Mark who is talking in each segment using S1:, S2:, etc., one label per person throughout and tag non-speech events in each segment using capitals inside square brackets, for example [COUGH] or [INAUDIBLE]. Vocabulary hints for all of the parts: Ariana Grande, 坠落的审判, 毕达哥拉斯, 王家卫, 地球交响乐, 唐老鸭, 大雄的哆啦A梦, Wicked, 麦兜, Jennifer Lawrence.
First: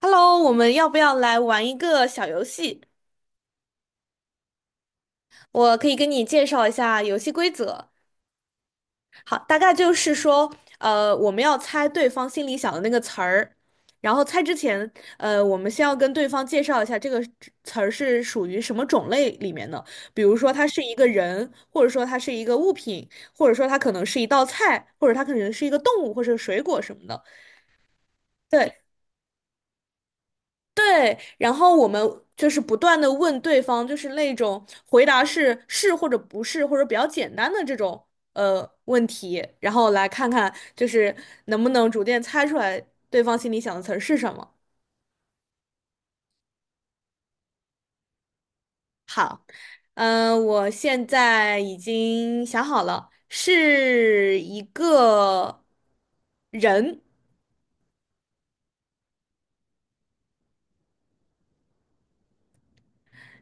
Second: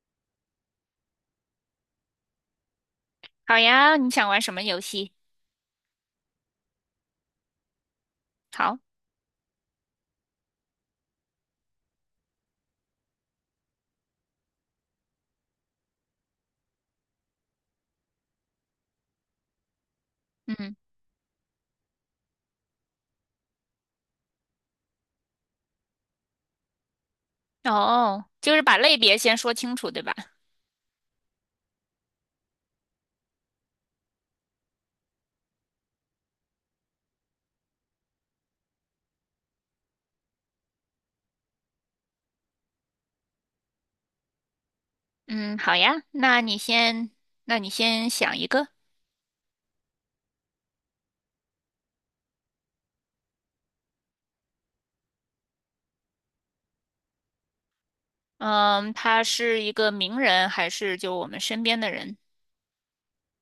S1: Hello,我们要不要来玩一个小游戏？
S2: 好呀，你想玩什么游戏？
S1: 我可以跟你介绍一下游戏规则。
S2: 好。
S1: 好，大概就是说，我们要猜对方心里想的那个词儿，然后猜之前，我们先要跟对方介绍一下这个词儿是属于什么种类里面的。比如说，它
S2: 嗯。
S1: 是一个人，或者说它是一个物品，或者说它可能是一道菜，或者它可能是一个动物或者水果什么的。
S2: 哦，就是
S1: 对，
S2: 把类别先说清楚，对吧？
S1: 对，然后我们就是不断的问对方，就是那种回答是是或者不是，或者比较简单的这种问题，然后来看看就是能不能逐渐猜出来对方心里想的词儿是什么。
S2: 嗯，好呀，那你先想一个。
S1: 嗯、我现在已经想好了，是一个人。
S2: 嗯，他是一个名人还是就我们身边的人？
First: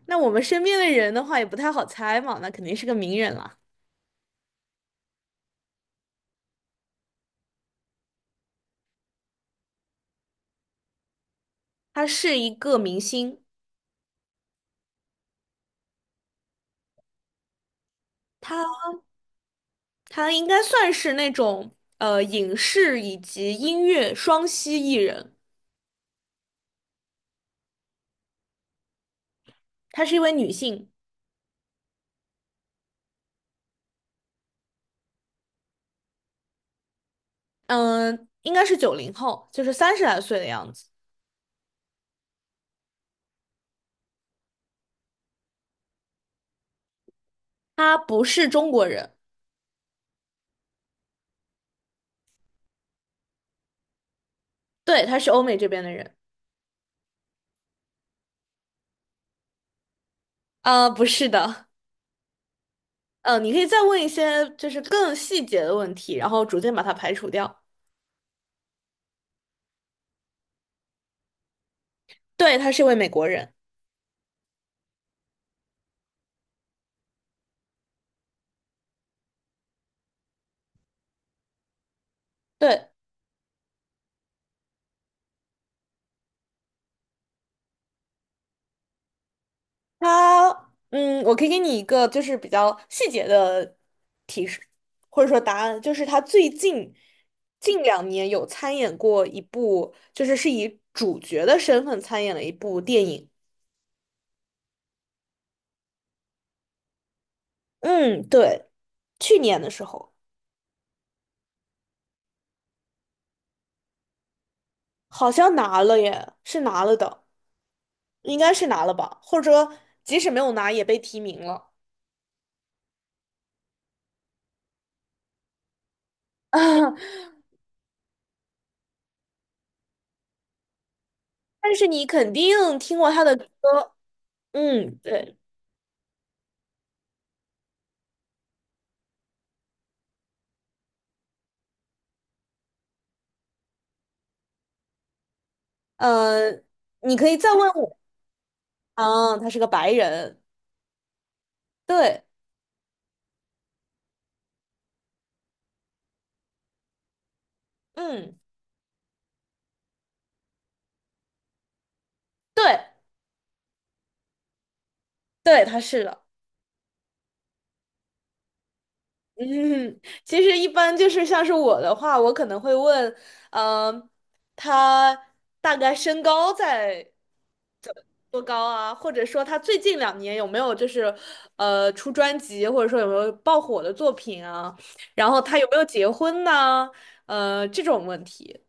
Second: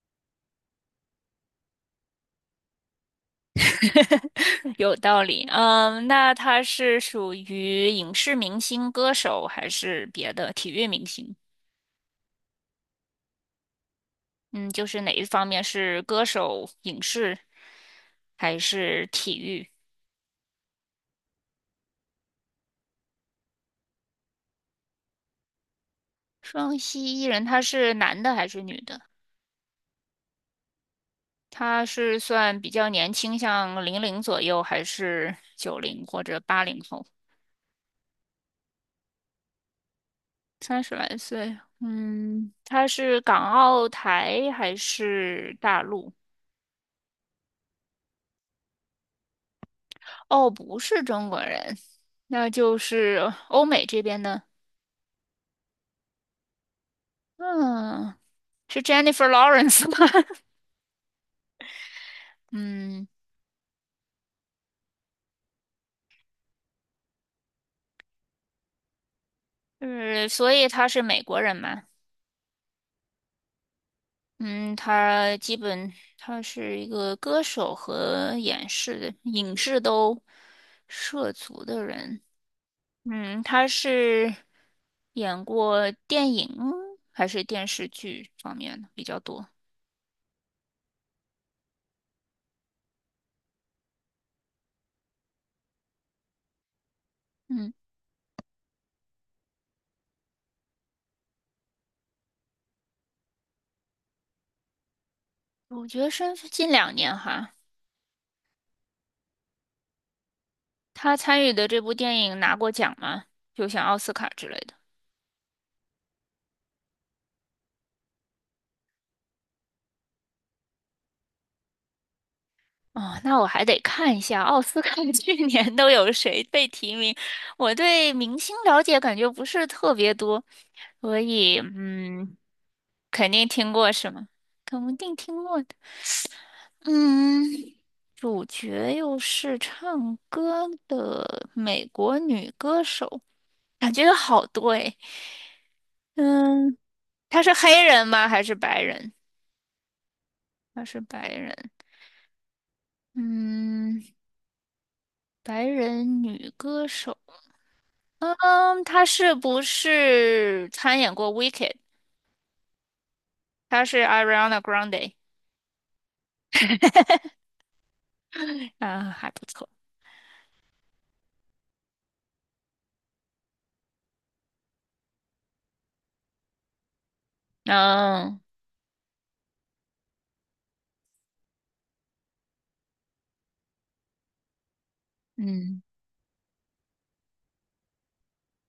S1: 那我们身边的人的话也不太好猜嘛，那肯定是个名人了。
S2: [LAUGHS] 有道理。嗯，那他是属于影视明星、歌手还是别的体育明星？
S1: 他是一个明星。
S2: 嗯，就是哪一方面是歌手、影视还
S1: 他。
S2: 是体育？
S1: 她应该算是那种影视以及音乐双栖艺人，
S2: 双栖艺人，他是男的还是女的？
S1: 她是一位女性，
S2: 他是算比较年轻，像零零左右，还是九零或者八零后？
S1: 嗯、应该是九零后，就是三十来岁的样
S2: 三
S1: 子。
S2: 十来岁，嗯，他是港澳台还是大陆？
S1: 她不是中国人，
S2: 哦，不是中国人，那就是欧美这边的。
S1: 对，她是欧美这边的人。
S2: 嗯，是 Jennifer Lawrence 吗？
S1: 啊，不是的，
S2: [LAUGHS] 嗯，
S1: 你可以再问一些就是更细节的问题，然后逐渐把它排除掉。
S2: 就是所以他是美国人嘛。
S1: 对，她是一位美国人，
S2: 嗯，他基本他是一个歌手和演示影视都涉足的人。
S1: 对，
S2: 嗯，他是演过电影还是电视剧方面的比较多？
S1: 他，嗯，我可以给你一个就是比较细节的提示，或者说答案，就是他最近
S2: 嗯，
S1: 近两年有参演过一部，就是是以主角的身份参演了一部电影。
S2: 主角身是近两年哈。
S1: 嗯，对，去年的时候
S2: 他参与的这部电影拿过奖吗？就像奥斯卡之类的。
S1: 好像拿了耶，是拿了的，应该是拿了吧，或者说即使没有拿也被提名了。
S2: 哦，那我还得看一下奥斯卡 [LAUGHS] 去年都有谁被提名。
S1: [LAUGHS]
S2: 我对明星了解感觉不是特别多，所以
S1: 但是你肯定听过他
S2: 肯
S1: 的
S2: 定听过
S1: 歌，
S2: 是吗？肯
S1: 嗯，
S2: 定听
S1: 对，
S2: 过的。嗯，主角又是唱歌的美国女歌手，感觉有好多诶。
S1: 呃，
S2: 嗯，
S1: 你可以
S2: 她
S1: 再
S2: 是
S1: 问
S2: 黑
S1: 我。
S2: 人吗？还是白人？
S1: 啊，他是个白人，
S2: 她是白人。
S1: 对，
S2: 嗯，白人女歌手。
S1: 嗯，
S2: 嗯，她是不是参演过《Wicked》？
S1: 对，
S2: 她是 Ariana Grande。
S1: 对，他是的，
S2: 啊，还
S1: [LAUGHS]
S2: 不错。
S1: 嗯，其实一般就是像是我的话，我可能会问，嗯、他大概身高在
S2: 嗯
S1: 多高啊？或者说他最近两年有没有就是出专辑，或者说有没有爆火的作品啊？然后他有没
S2: 嗯。
S1: 有结婚呢？这种问题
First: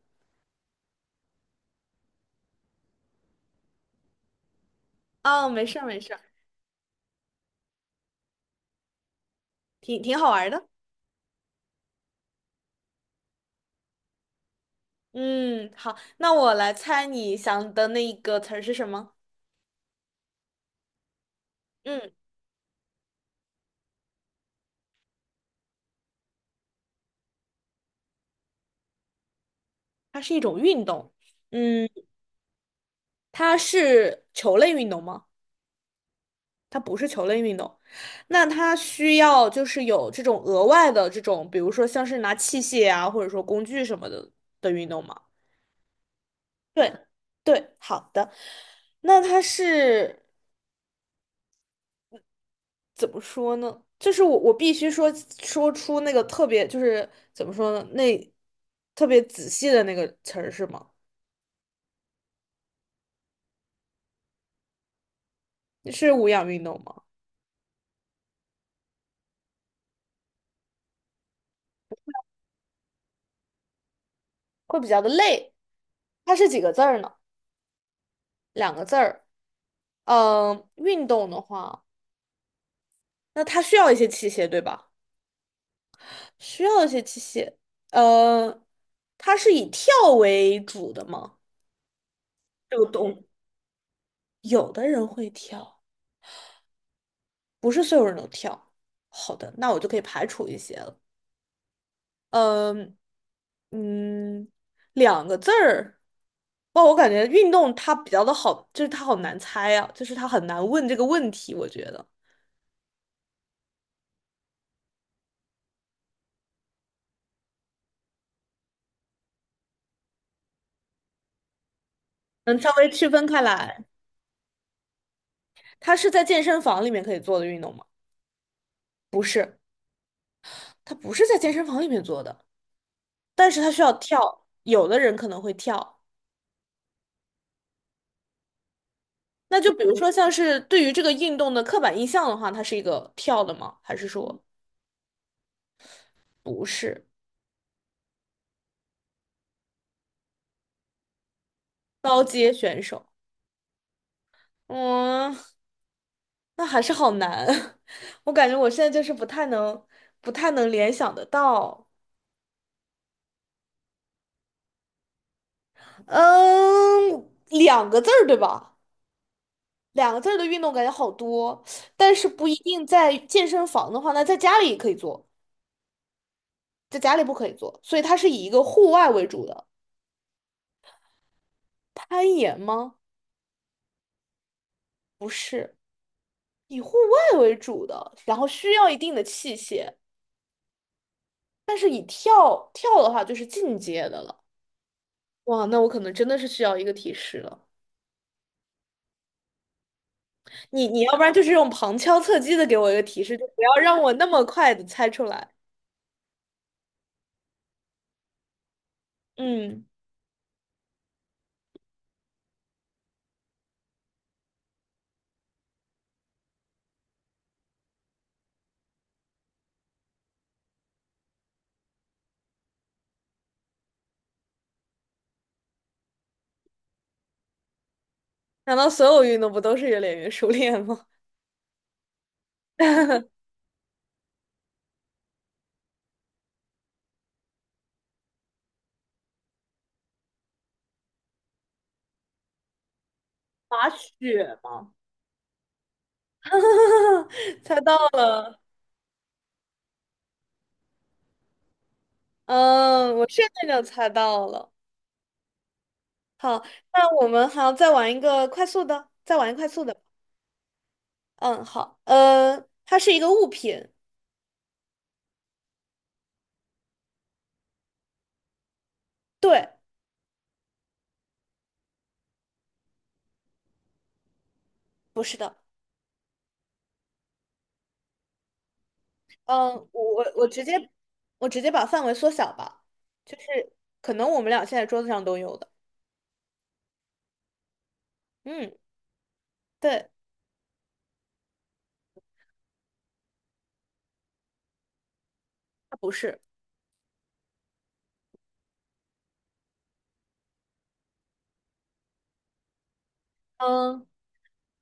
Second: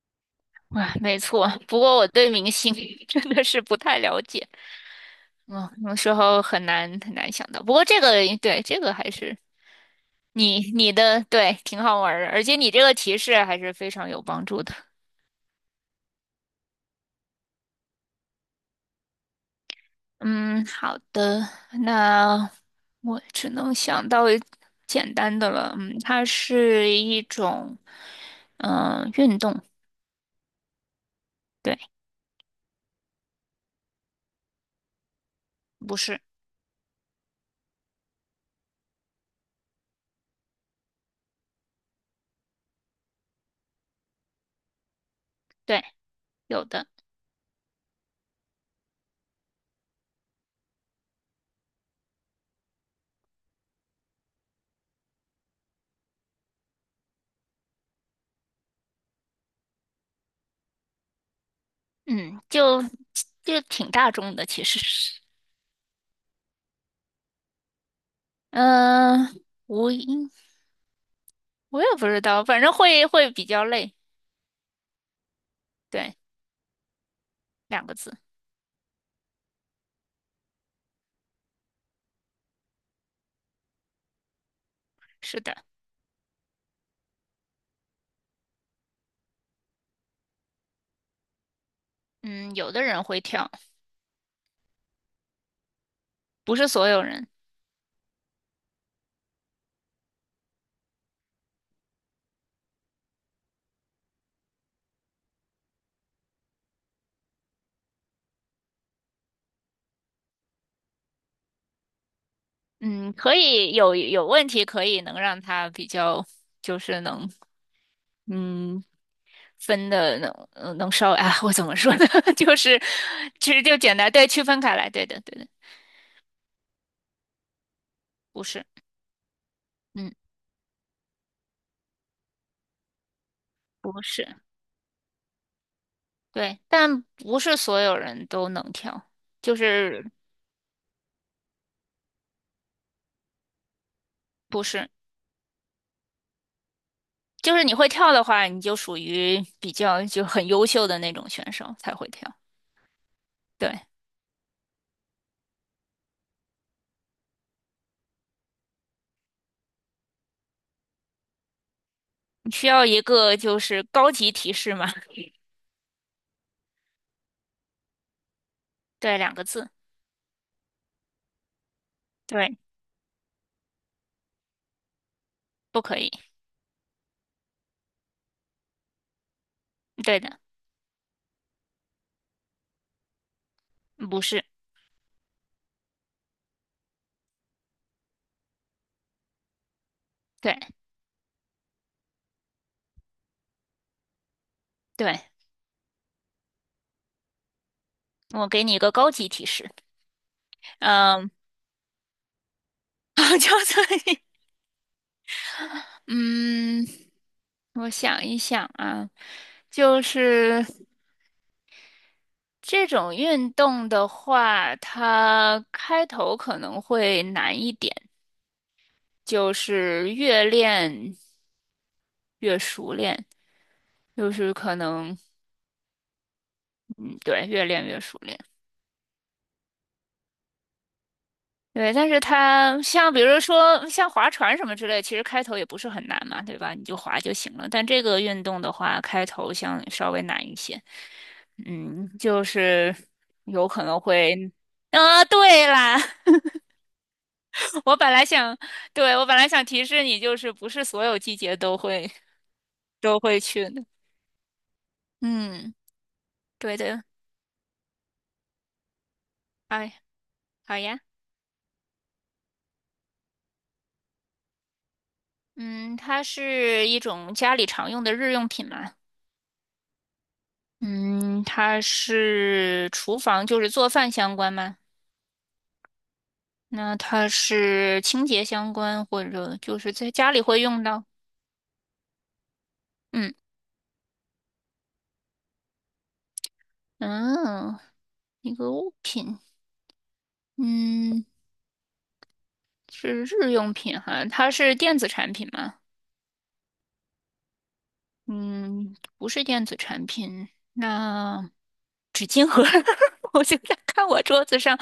S2: 哇，没错。不过我对明星 [LAUGHS] 真的是不太了解。
S1: 啊，没
S2: 嗯，
S1: 事儿
S2: 有
S1: 没
S2: 时
S1: 事儿，
S2: 候很难想到。不过这个对，这个还是
S1: 挺好玩儿
S2: 你
S1: 的。
S2: 你的对，挺好玩儿的，而且你这个提示还是非常有帮助的。
S1: 嗯，好，那我来猜你想的那一个词儿是什么？
S2: 嗯，好的，
S1: 嗯，
S2: 那我只能想到一简单的了。嗯，它是一种运动。
S1: 它是一种运动。
S2: 对，
S1: 嗯，它是球类运动吗？
S2: 不是。
S1: 它不是球类运动。那它需要就是有这种额外的这种，比如说像是拿器械啊，或者说工具什么的的运动吗？
S2: 对，有的。
S1: 对，对，好的。那它是怎么说呢？就是我必须说出那个特别就是怎么说呢？那特别仔细的那个词儿是吗？
S2: 嗯，就就挺大众的，其实是。
S1: 是无氧运动吗？
S2: 嗯、无音，我也不知道，反正会比较累。
S1: 会比较的累。
S2: 对，
S1: 它是几个字儿呢？
S2: 两个字。
S1: 两个字儿。嗯，运动的话，那它需要一些器械，对吧？
S2: 是的。
S1: 需要一些器械。呃，它是以跳为主的吗？
S2: 嗯，有
S1: 这
S2: 的
S1: 个
S2: 人会
S1: 动，
S2: 跳，
S1: 有的人会跳，
S2: 不是所有人。
S1: 不是所有人都跳。好的，那我就可以排除一些了。嗯嗯，两个字儿。哇，我感觉运动它比较的好，就是它好难猜啊，就是它很难问这个问题，我觉得
S2: 嗯，可以有问题，可以能让他比较，就是能嗯分的能能稍微啊，我怎么说呢？[LAUGHS] 就
S1: 能稍
S2: 是
S1: 微区分开
S2: 其实就
S1: 来。
S2: 简单对区分开来，对的对的。
S1: 它是在健身房里面可以做的运动吗？
S2: 不是。
S1: 不是。
S2: 嗯，
S1: 他不是在健身房里面做的，但是他需要
S2: 不是。
S1: 跳，有的人可能会跳。
S2: 对，但不是所有人都能跳，就
S1: 那就比如
S2: 是
S1: 说像是对于这个运动的刻板印象的话，它是一个跳的吗？还是说
S2: 不是。
S1: 不是
S2: 就是你会跳的话，你就属于比较就很优秀的那种选手才会
S1: 高
S2: 跳。
S1: 阶选手？
S2: 对，
S1: 嗯，那还是好难，[LAUGHS] 我感觉我现在就是不太能联想得到。
S2: 你需要一个就是高级提示嘛。
S1: 嗯，两个字儿对吧？
S2: 对，两个字。
S1: 两个字儿的运动感觉好多，但是不一
S2: 对，
S1: 定在健身房的话，那在家里也可以做，
S2: 不可以。
S1: 在家里不可以做，所以它是以一个户外为主的。
S2: 对的。
S1: 攀岩吗？
S2: 不是。
S1: 不是，以户外为主的，然后需要一定的器械，
S2: 对
S1: 但是以跳跳的话就是进阶的了。
S2: 对，
S1: 哇，那我可能真的是需要一个提示了。
S2: 我给你一个高级提示。
S1: 你要不
S2: 嗯，
S1: 然就是用旁敲侧击的给我一个提示，
S2: [LAUGHS]
S1: 就
S2: 就
S1: 不要
S2: 这
S1: 让我
S2: 里。
S1: 那么快的猜出来。
S2: 嗯，我想一想啊，
S1: 嗯，
S2: 就是这种运动的话，它开头可能会难一点，就是越练越熟练，就是可能，嗯，对，越练越熟练。
S1: 难道所有运动不都是越练越熟练吗？
S2: 对，但是它像比如说像划船什么之类，其实开头也不是很难嘛，对吧？你就划就行了。但这个运动的话，开头像稍微难一些。嗯，就是
S1: [LAUGHS]
S2: 有可
S1: 滑
S2: 能会，
S1: 雪吗？
S2: 啊，对啦，
S1: [LAUGHS] 猜
S2: [LAUGHS] 我
S1: 到
S2: 本来想，
S1: 了，
S2: 对，我本来想提示你，就是不是所有季节都会
S1: 嗯，
S2: 都
S1: 我
S2: 会
S1: 现在
S2: 去
S1: 就
S2: 的。
S1: 猜到了。
S2: 嗯，
S1: 好，
S2: 对的。
S1: 那我们还要再玩一个快速的，再玩一个快速
S2: 哎，
S1: 的。
S2: 好呀。
S1: 嗯，好，它是一个物品，
S2: 嗯，它是一种家里常用的日用品嘛。
S1: 对，
S2: 嗯，它是厨房，就是做饭相关吗？
S1: 不是的，
S2: 那它是清洁相关，或者
S1: 嗯，
S2: 就
S1: 我
S2: 是在家
S1: 我
S2: 里
S1: 我
S2: 会
S1: 直接
S2: 用到。
S1: 我直接把范围缩小吧，
S2: 嗯
S1: 就是可能我们俩现在桌子上都有的，
S2: 嗯，一
S1: 嗯，
S2: 个物品。
S1: 对，
S2: 嗯，是日用品哈，它是电子产品吗？
S1: 它不是，
S2: 嗯，不是电子产品。那 [LAUGHS] 我现在
S1: 嗯
S2: 看我桌子上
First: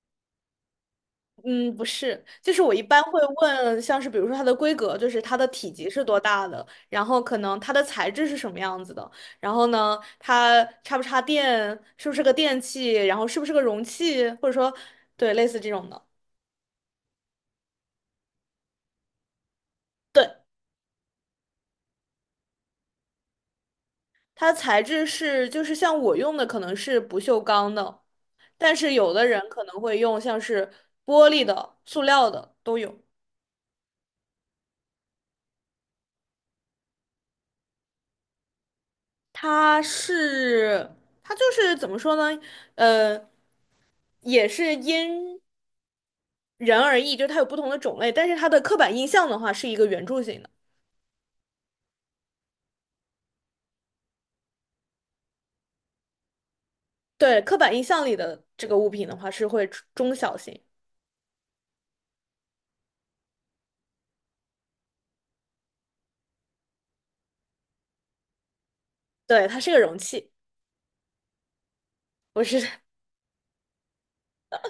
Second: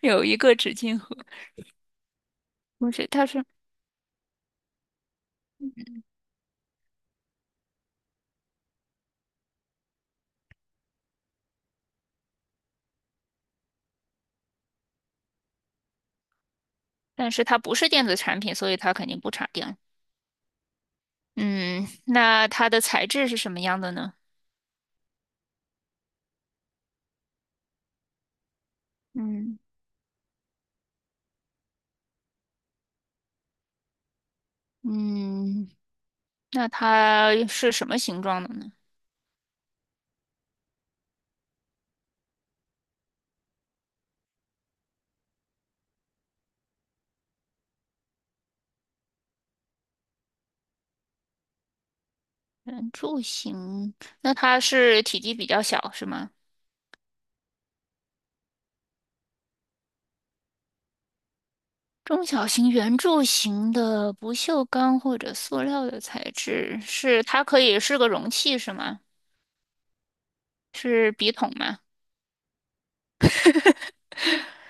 S2: 有一个纸巾盒。
S1: 嗯，不是，就是我一
S2: 不
S1: 般
S2: 是，
S1: 会
S2: 它是，
S1: 问，像是比如说它的规格，就是它的体积是多大的，然后可能它的材质是什么样子的，然后呢，它插不插电，是不是个电器，然后是不是个容器，或者说对类似这种的，
S2: 但是它不是电子产品，所以它肯定不插电。
S1: 对，
S2: 嗯，那它的材质是什么样的呢？
S1: 它材质是就是像我用的可能是不锈钢的，但是有的人
S2: 嗯。
S1: 可能会用像是玻璃的、塑料的都有。
S2: 嗯，那它是什么形状的呢？
S1: 它是它就是怎么说呢？呃，也是因人而异，就它有不同的种类，但是它的刻板印象的话是一个圆柱形的。
S2: 圆柱形，那它是体积比较小，是吗？
S1: 对，刻板印象里的这个物品的话是会中小型，
S2: 中小型圆柱形的不锈钢或者塑料的材质，是它可以是个容器，是吗？
S1: 对，它是个容器。
S2: 是笔筒吗？
S1: 我是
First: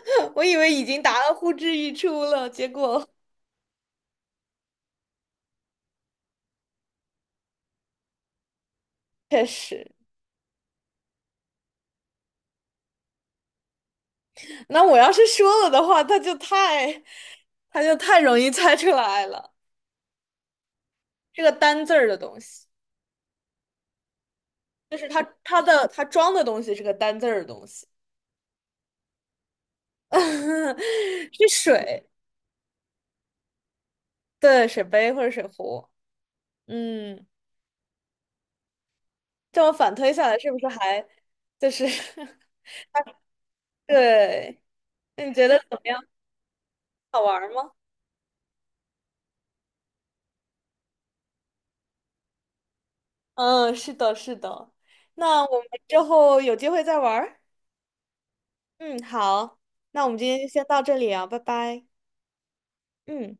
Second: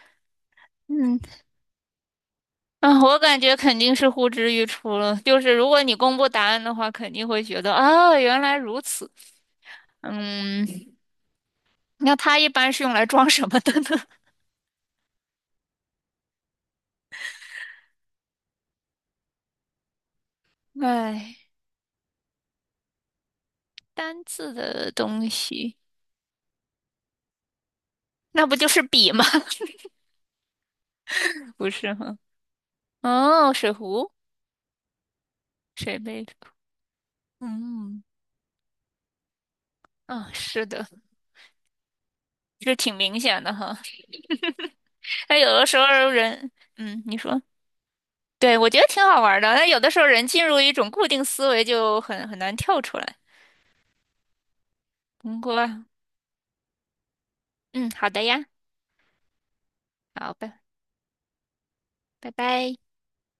S1: [LAUGHS] 我以为已经
S2: 嗯
S1: 答到呼之欲出了，结
S2: [LAUGHS]，啊，
S1: 果
S2: 我感觉肯定是呼之欲出了。就是如果你公布答案的话，肯定会觉得啊，原来如此。
S1: [LAUGHS] 确实。
S2: 嗯，那它一般是用来装什么的呢？
S1: 那我要是说了的话，他就太，他就太容易猜出来了。
S2: [LAUGHS] 哎，
S1: 是个单字儿的东西，
S2: 单字的
S1: 就是他
S2: 东
S1: 他
S2: 西。
S1: 的他装的东西是个单字儿的东西，
S2: 那不就是笔吗？
S1: [LAUGHS] 是
S2: [LAUGHS] 不是
S1: 水，
S2: 哈。哦，水壶，
S1: 对，水杯或者水壶。
S2: 水杯
S1: 嗯，
S2: 嗯
S1: 这么反推
S2: 嗯，
S1: 下
S2: 啊，
S1: 来，是不
S2: 是
S1: 是
S2: 的，
S1: 还就是 [LAUGHS]
S2: 这挺明显的哈。
S1: 对？那你
S2: 那
S1: 觉
S2: 有
S1: 得
S2: 的时
S1: 怎么
S2: 候
S1: 样？
S2: 人，嗯，你
S1: 好玩
S2: 说，
S1: 儿吗？
S2: 对，我觉得挺好玩儿的。那有的时候人进入一种固定思维，就很难跳出来。
S1: 嗯，是的，是的。
S2: 通
S1: 那
S2: 过，
S1: 我们之后有机会再玩儿。
S2: 嗯，好的呀。
S1: 嗯，好，那我们今
S2: 好，
S1: 天就
S2: 拜
S1: 先到这里啊，拜拜。
S2: 拜拜。
S1: 嗯。